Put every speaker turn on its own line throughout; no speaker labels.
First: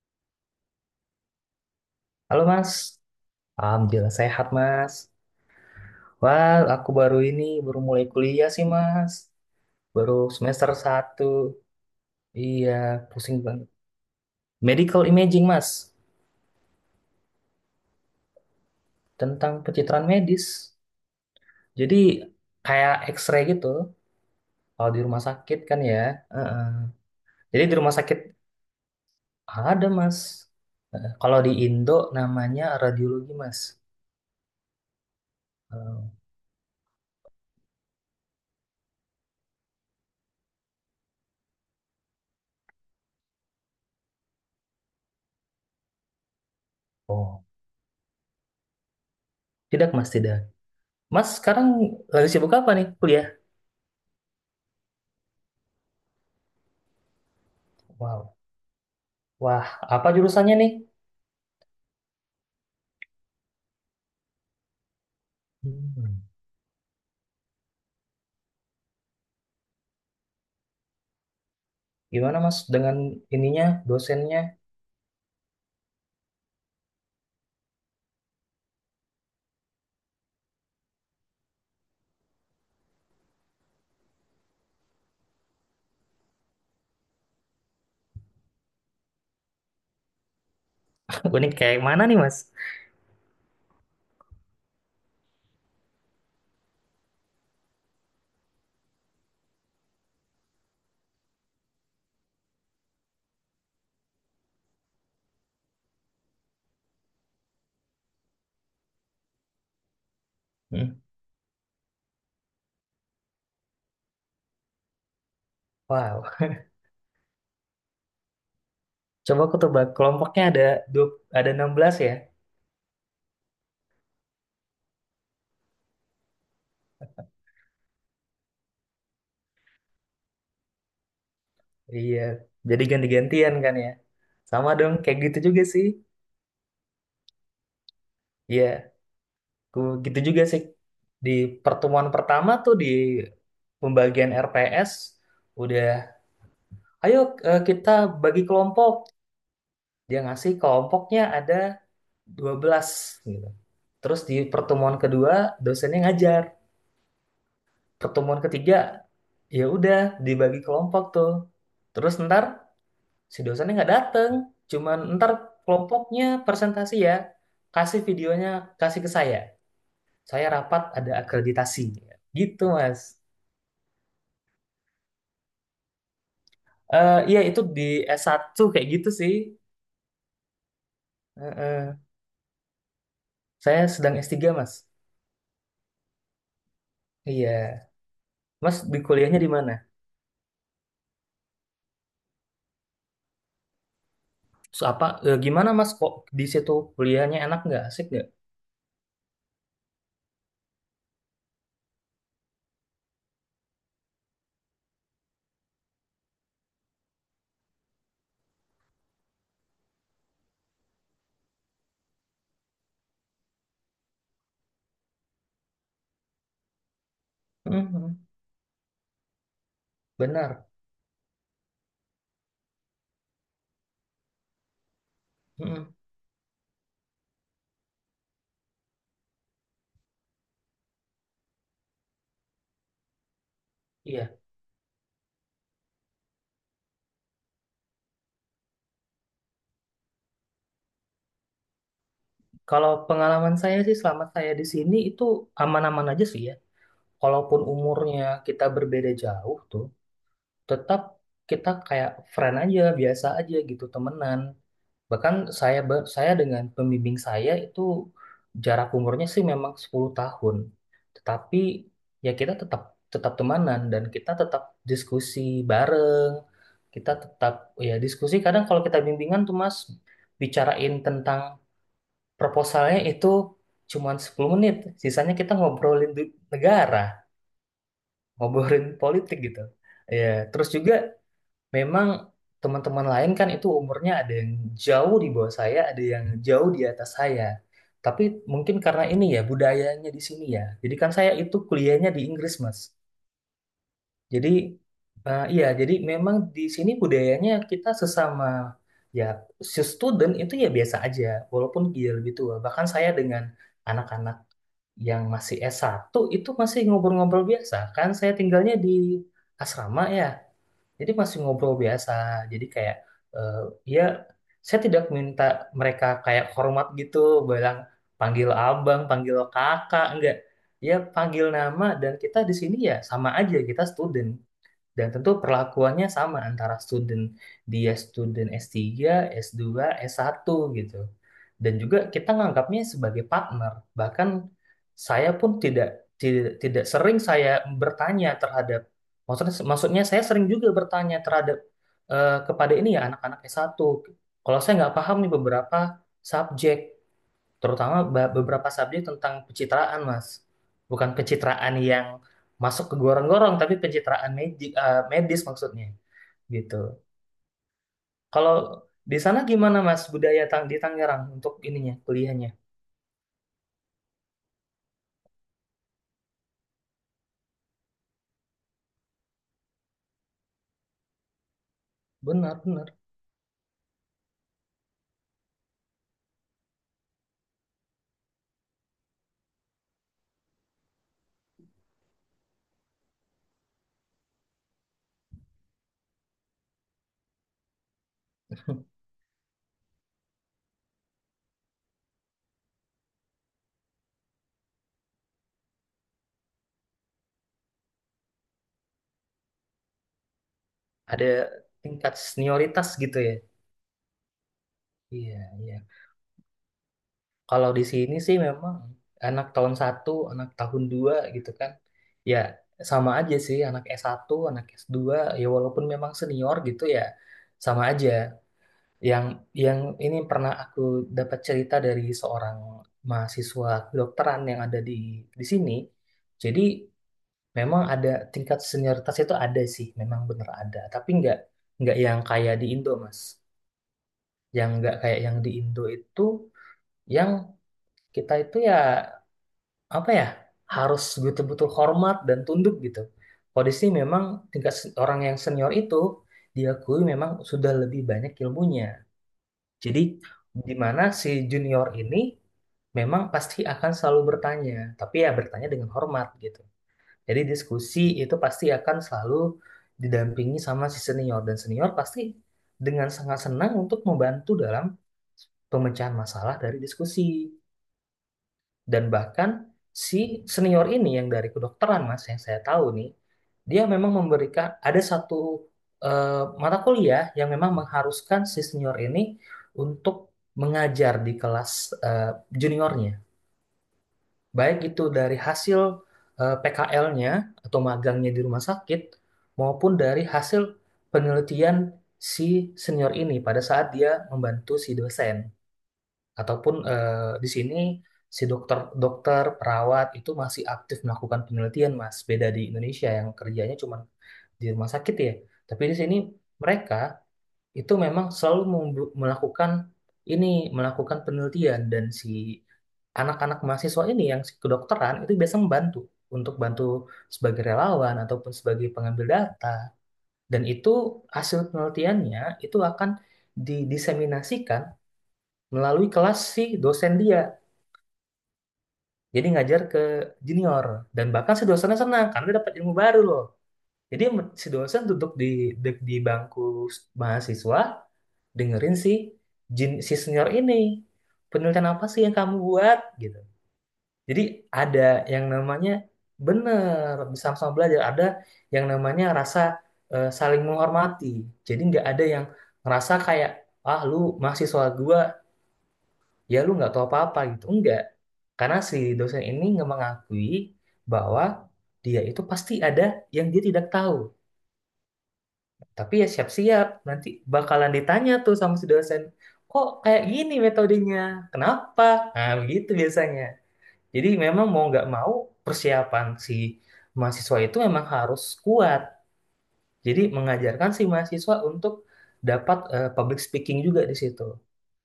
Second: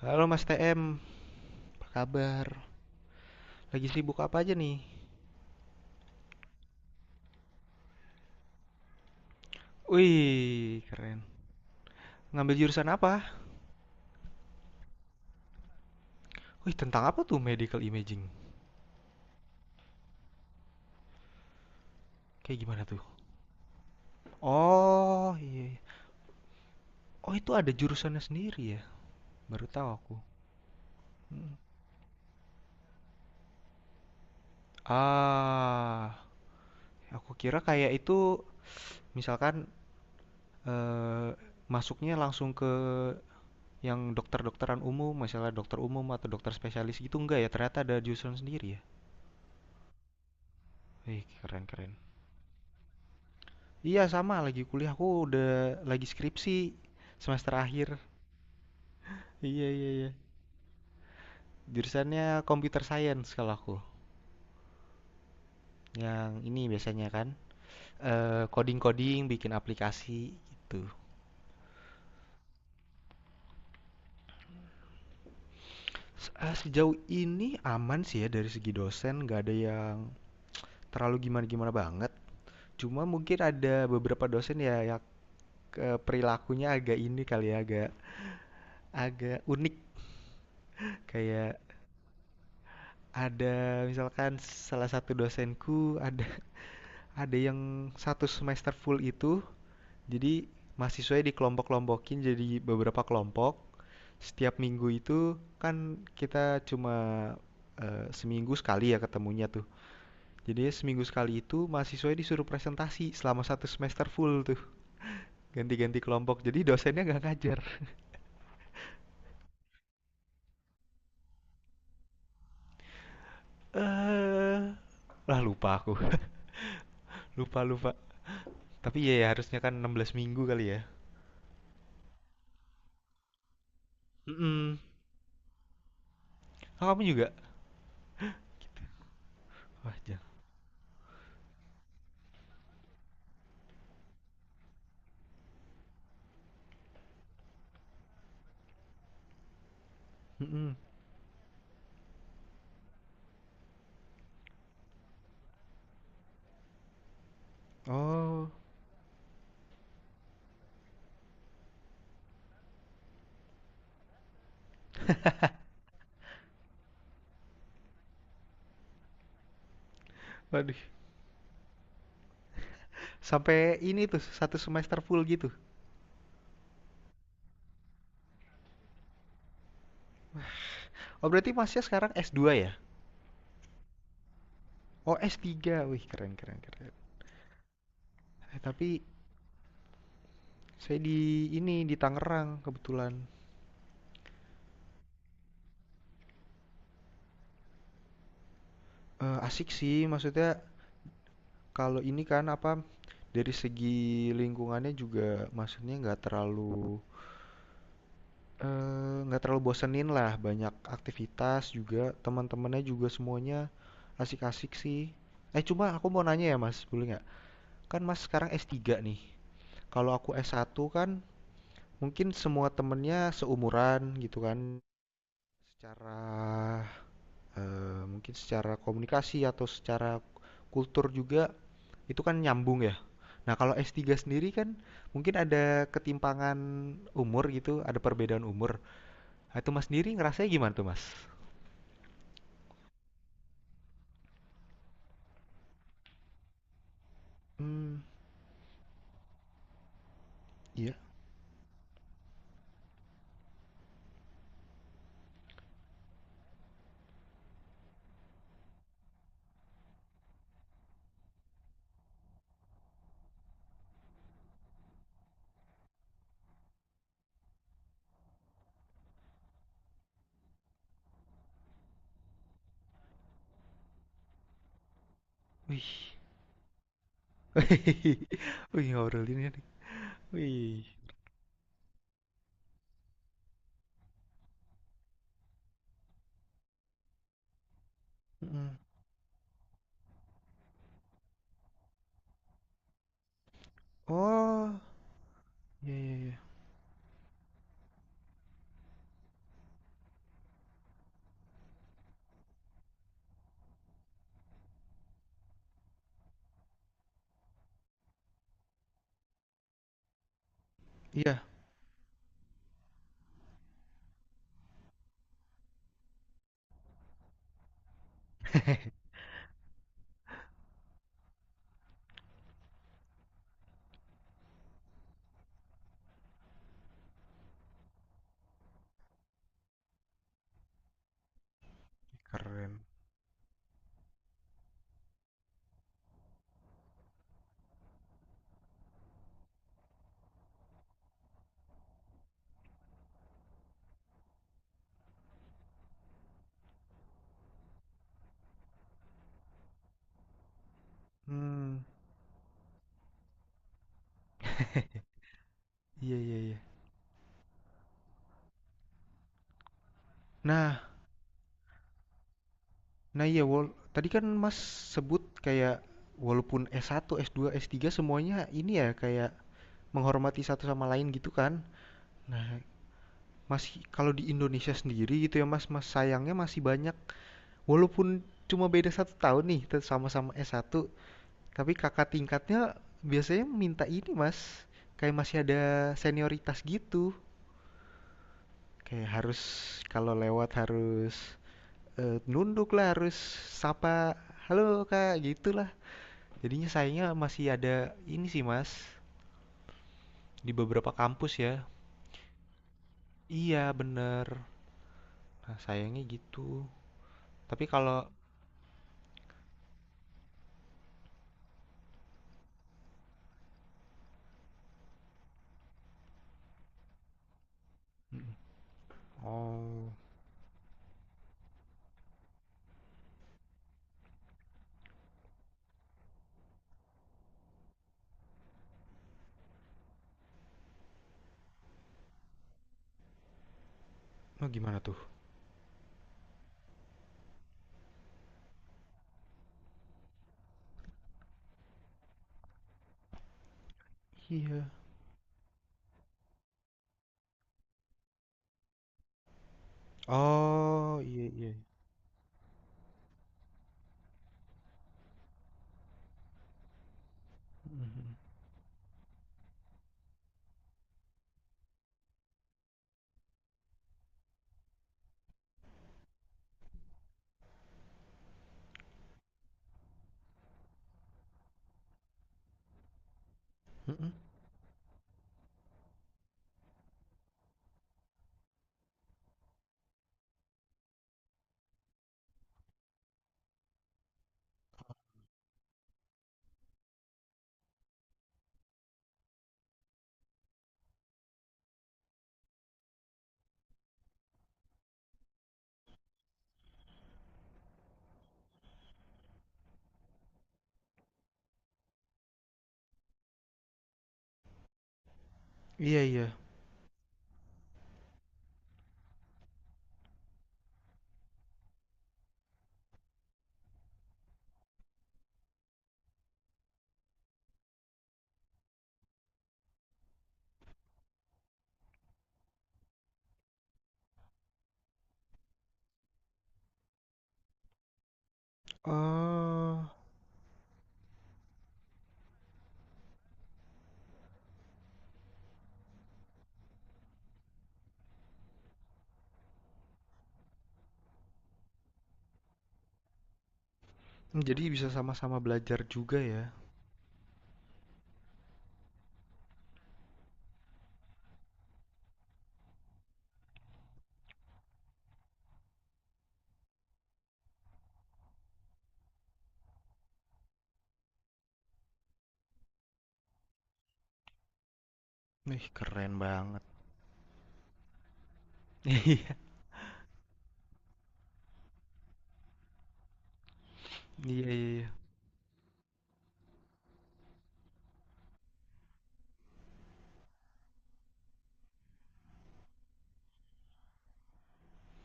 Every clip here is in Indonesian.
Halo Mas TM, apa
Halo
kabar?
Mas,
Lagi
Alhamdulillah
sibuk apa
sehat
aja nih?
Mas. Wah, aku baru ini, baru mulai kuliah sih Mas. Baru semester
Wih, keren.
satu.
Ngambil
Iya,
jurusan apa?
pusing banget. Medical imaging Mas,
Wih, tentang apa tuh medical imaging?
tentang pencitraan medis. Jadi
Kayak gimana
kayak
tuh?
X-ray gitu, kalau di rumah
Oh,
sakit
iya. iya.
kan ya. Heeh.
Oh, itu
Jadi
ada
di rumah sakit
jurusannya sendiri ya? Baru
ada
tahu aku.
Mas. Heeh. Kalau
Hmm.
di Indo namanya radiologi Mas. Heeh.
Ah, aku kira kayak itu misalkan eh, masuknya langsung ke yang dokter-dokteran umum, misalnya dokter umum atau dokter spesialis gitu enggak
Oh,
ya? Ternyata ada jurusan sendiri ya?
tidak Mas, tidak.
Wih,
Mas sekarang
keren-keren.
lagi sibuk apa nih kuliah?
Iya sama lagi kuliah aku udah lagi skripsi semester akhir.
Wow. Wah,
Iya iya iya.
apa jurusannya nih?
Jurusannya computer science kalau aku.
Hmm.
Yang ini biasanya kan coding-coding, bikin aplikasi gitu.
Gimana Mas dengan ininya, dosennya?
Sejauh ini aman sih ya dari segi dosen, nggak ada yang terlalu gimana-gimana banget. Cuma mungkin ada beberapa dosen ya yang perilakunya agak ini kali ya, agak agak unik.
Gue nih
Kayak
kayak mana nih Mas?
ada misalkan salah satu dosenku ada yang satu semester full itu jadi mahasiswanya dikelompok-kelompokin jadi beberapa kelompok setiap minggu itu kan kita cuma seminggu sekali ya ketemunya tuh jadi
Hmm.
seminggu sekali itu mahasiswanya disuruh presentasi selama satu semester full tuh ganti-ganti
Wow,
kelompok jadi dosennya nggak ngajar.
coba aku tebak kelompoknya ada dua, ada 16 ya?
eh Lah lupa aku. lupa lupa Tapi ya, ya harusnya kan 16 minggu kali ya.
Iya, jadi ganti-gantian kan ya? Sama
Mm,
dong, kayak gitu juga sih.
kamu juga
Iya, aku
wah
gitu
jangan.
juga sih. Di pertemuan pertama tuh di pembagian RPS udah, ayo kita bagi kelompok. Dia ngasih
Mm-mm.
kelompoknya ada 12 gitu. Terus di pertemuan kedua dosennya ngajar. Pertemuan
Oh.
ketiga ya udah dibagi kelompok tuh terus ntar si dosennya nggak dateng cuman ntar kelompoknya presentasi ya kasih videonya kasih ke saya
Waduh.
rapat ada akreditasi gitu Mas.
Sampai ini tuh, satu semester full gitu.
Eh iya itu di s satu kayak gitu sih.
Oh,
Eh,
berarti Masnya
eh.
sekarang s dua ya?
Saya sedang s tiga Mas.
Oh, s tiga, Wih, keren keren keren.
Iya,
Eh,
Mas di
tapi
kuliahnya di mana?
saya di ini di Tangerang kebetulan.
Terus apa gimana Mas kok di situ kuliahnya enak nggak asik nggak?
Eh, asik sih, maksudnya kalau ini kan apa dari segi lingkungannya juga maksudnya nggak terlalu nggak terlalu bosenin lah, banyak aktivitas juga, teman-temannya juga semuanya asik-asik sih. Eh, cuma aku mau nanya ya, Mas, boleh nggak? Kan
Mhm.
Mas sekarang s tiga nih. Kalau aku s
Benar.
satu kan mungkin semua temennya seumuran gitu kan,
Mhm.
secara mungkin secara komunikasi atau secara kultur juga itu kan nyambung ya. Nah, kalau S3
Iya.
sendiri kan mungkin ada ketimpangan umur gitu, ada perbedaan umur. Nah, itu Mas sendiri ngerasanya gimana tuh, Mas?
Kalau pengalaman saya sih selama saya di sini itu aman-aman aja sih ya. Walaupun
Hmm,
umurnya kita berbeda jauh tuh,
iya.
tetap kita kayak friend aja, biasa aja gitu, temenan. Bahkan saya dengan pembimbing saya itu jarak umurnya sih memang 10 tahun. Tetapi ya kita tetap tetap temanan dan kita tetap diskusi bareng. Kita tetap ya diskusi kadang kalau kita bimbingan tuh Mas bicarain tentang proposalnya itu cuman 10 menit. Sisanya kita
Wih.
ngobrolin negara, ngobrolin
Wih,
politik
ngobrolinnya
gitu.
nih.
Ya, terus
Wih.
juga memang teman-teman lain kan itu umurnya ada yang jauh di bawah saya, ada yang jauh di atas saya. Tapi
Mm.
mungkin karena ini ya budayanya di sini ya. Jadi kan saya itu kuliahnya di Inggris, Mas. Jadi
Oh,
iya, jadi
iya iya
memang
iya.
di sini budayanya kita sesama ya student itu ya biasa aja, walaupun dia lebih tua. Bahkan saya dengan anak-anak yang masih S1 itu masih ngobrol-ngobrol biasa kan saya tinggalnya di asrama ya jadi masih
Iya.
ngobrol biasa jadi kayak eh, ya saya tidak minta mereka kayak hormat gitu bilang panggil abang panggil kakak enggak ya panggil nama dan kita di sini ya sama aja kita student dan tentu perlakuannya sama antara student dia student S3, S2, S1 gitu. Dan juga kita nganggapnya
Keren.
sebagai partner. Bahkan saya pun tidak tidak sering saya bertanya terhadap maksudnya maksudnya saya sering juga bertanya terhadap kepada ini ya anak-anak S1. Kalau saya nggak paham nih beberapa subjek, terutama beberapa subjek tentang pencitraan, Mas. Bukan pencitraan
Hmm,
yang masuk ke gorong-gorong, tapi pencitraan magic, eh, medis maksudnya,
iya iya iya.
gitu. Kalau di sana gimana, Mas, budaya di
Nah,
Tangerang untuk ininya, kuliahnya?
Nah iya, wal tadi kan Mas sebut kayak walaupun S1, S2, S3 semuanya ini ya kayak menghormati satu sama lain gitu kan. Nah,
Benar, benar.
masih kalau di Indonesia sendiri gitu ya Mas, Mas sayangnya masih banyak walaupun cuma beda satu tahun nih tet- sama-sama S1, tapi kakak tingkatnya biasanya minta ini Mas, kayak masih ada senioritas gitu. Kayak harus kalau lewat harus nunduk lah, harus sapa, halo Kak, gitu lah. Jadinya sayangnya masih ada ini sih Mas, di beberapa
Ada
kampus ya.
tingkat senioritas gitu ya.
Iya bener.
Iya,
Nah
iya.
sayangnya gitu. Tapi
Kalau di
kalau
sini sih memang anak tahun satu, anak tahun dua gitu kan. Ya, sama aja sih anak s satu anak s dua ya walaupun memang senior gitu ya sama aja. Yang yang
oh,
ini pernah aku dapat cerita dari seorang mahasiswa kedokteran yang ada di sini. Jadi memang ada tingkat senioritas itu ada sih, memang bener ada. Tapi nggak yang kayak di Indo, Mas.
oh
Yang
gimana
nggak
tuh?
kayak yang di Indo itu, yang kita itu ya apa ya harus betul-betul hormat dan tunduk gitu. Kalau di sini memang
Iya.
tingkat orang yang senior itu diakui memang sudah lebih banyak ilmunya. Jadi di
Oh
mana
iya
si
iya.
junior ini memang pasti akan selalu bertanya, tapi ya bertanya dengan hormat gitu. Jadi diskusi
Mhm.
itu pasti akan selalu didampingi sama si senior dan senior pasti dengan sangat senang untuk membantu dalam pemecahan masalah dari diskusi. Dan bahkan si senior ini yang dari kedokteran Mas yang saya tahu nih, dia
Mhm.
memang memberikan ada satu mata kuliah yang memang mengharuskan si senior ini untuk mengajar di kelas eh, juniornya. Baik itu dari hasil PKL-nya atau magangnya di rumah sakit maupun dari hasil penelitian si senior ini pada saat dia membantu si dosen ataupun di sini si dokter dokter perawat itu masih aktif melakukan penelitian Mas beda di Indonesia yang kerjanya cuma di rumah sakit ya tapi di
Iya
sini
iya.
mereka itu memang selalu melakukan ini melakukan penelitian dan si anak-anak mahasiswa ini yang si kedokteran itu biasa membantu untuk bantu sebagai relawan ataupun sebagai pengambil data dan itu hasil penelitiannya itu akan didiseminasikan melalui kelas si dosen dia. Jadi ngajar
Oh,
ke junior dan bahkan si dosennya senang karena dia dapat ilmu baru loh. Jadi si dosen duduk di di bangku mahasiswa dengerin si senior ini penelitian apa sih yang kamu buat gitu. Jadi
jadi bisa
ada
sama-sama
yang
belajar
namanya
juga ya.
bener sama-sama belajar, ada yang namanya rasa saling menghormati. Jadi nggak ada yang ngerasa kayak ah lu mahasiswa gua ya lu nggak tahu apa-apa gitu. Enggak. Karena si dosen ini nggak mengakui bahwa dia itu pasti ada yang dia tidak tahu.
Ih
Tapi
keren
ya
banget.
siap-siap, nanti bakalan ditanya tuh sama si dosen, kok kayak gini metodenya? Kenapa? Nah, begitu biasanya. Jadi
Iya iya
memang
iya
mau
iya.
nggak mau persiapan si mahasiswa itu memang harus kuat. Jadi mengajarkan si mahasiswa untuk dapat public speaking juga di situ,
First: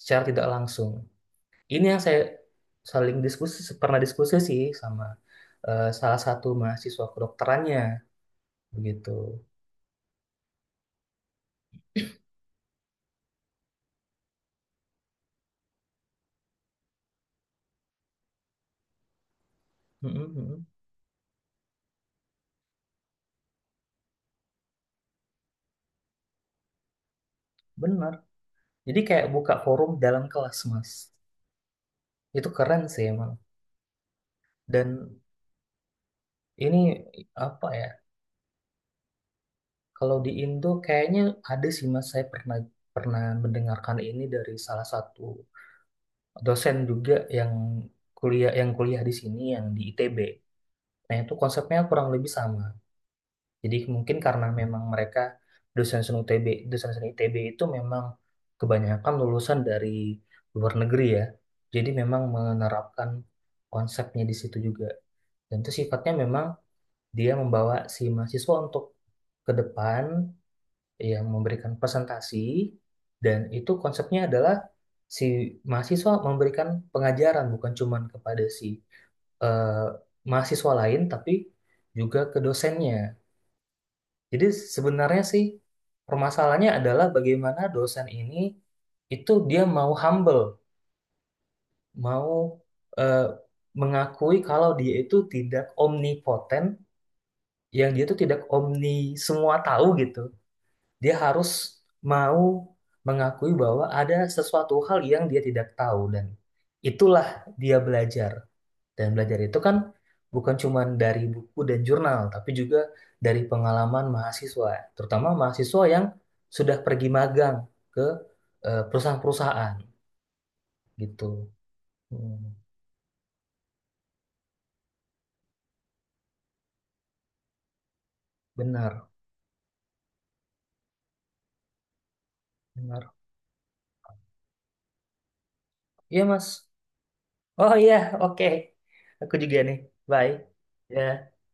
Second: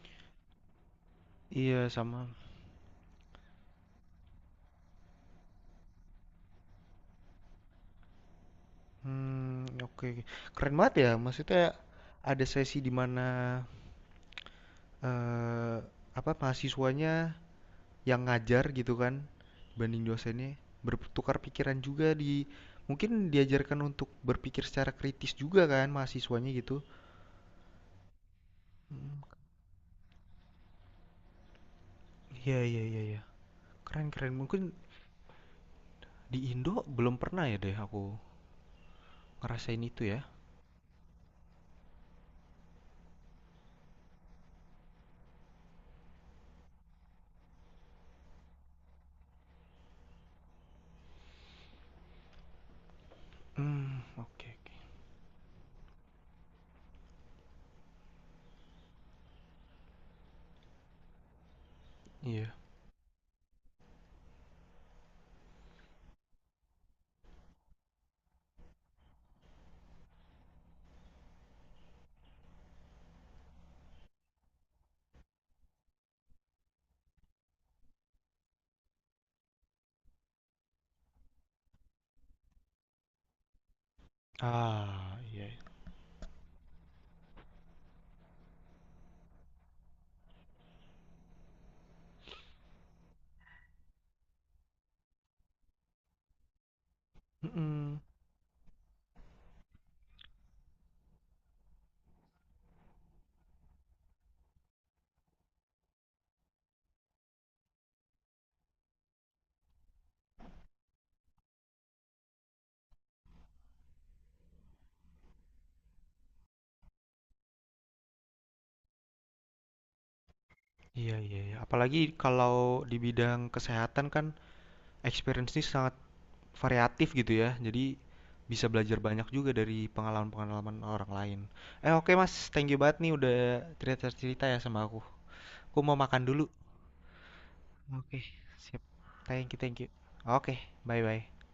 secara tidak langsung. Ini
Iya,
yang saya
sama.
saling diskusi pernah diskusi sih sama salah satu mahasiswa kedokterannya begitu.
Hmm oke oke. Keren banget ya. Maksudnya ada sesi di mana eee, apa mahasiswanya yang ngajar gitu kan banding
Mm, mm,
dosennya
mm.
bertukar pikiran juga di mungkin diajarkan untuk berpikir secara kritis juga kan mahasiswanya gitu.
Benar. Jadi
Hmm,
kayak buka forum dalam kelas, Mas. Itu
iya
keren
iya iya
sih
iya.
emang.
Keren keren. Mungkin
Dan
di
ini
Indo belum pernah ya
apa
deh
ya?
aku ngerasain itu
Kalau
ya.
di Indo kayaknya ada sih Mas, saya pernah pernah mendengarkan ini dari salah satu dosen juga yang kuliah di sini yang di ITB. Nah, itu konsepnya kurang lebih sama. Jadi
Hmm,
mungkin
oke
karena
oke.
memang mereka dosen-dosen UTB, dosen-dosen ITB itu memang kebanyakan lulusan dari luar negeri ya. Jadi memang
Iya.
menerapkan konsepnya di situ juga. Dan itu sifatnya memang dia membawa si mahasiswa untuk ke depan yang memberikan presentasi dan itu konsepnya adalah si mahasiswa memberikan pengajaran bukan cuman kepada si eh, mahasiswa lain tapi juga ke dosennya. Jadi
Ah,
sebenarnya sih
iya. iya.
permasalahannya adalah bagaimana dosen ini itu dia mau humble, mau eh, mengakui kalau dia itu tidak omnipotent, yang
Mm-mm.
dia itu tidak omni semua tahu gitu. Dia harus mau mengakui bahwa ada sesuatu hal yang dia tidak tahu dan itulah dia belajar. Dan belajar itu kan bukan cuma dari buku dan jurnal, tapi juga dari pengalaman mahasiswa, terutama mahasiswa yang sudah pergi magang ke perusahaan-perusahaan
Iya
gitu.
iya iya. Apalagi
Hmm,
kalau di bidang kesehatan kan experience ini sangat variatif gitu ya. Jadi bisa belajar
benar,
banyak juga dari pengalaman-pengalaman orang lain. Eh oke Mas, thank you banget nih
benar.
udah cerita-cerita ya sama aku. Aku mau makan
Iya,
dulu.
Mas. Oh iya,
Oke,
oke.
siap.
Aku
Thank you,
juga nih.
thank you.
Bye.
Oke,
Ya.
bye-bye.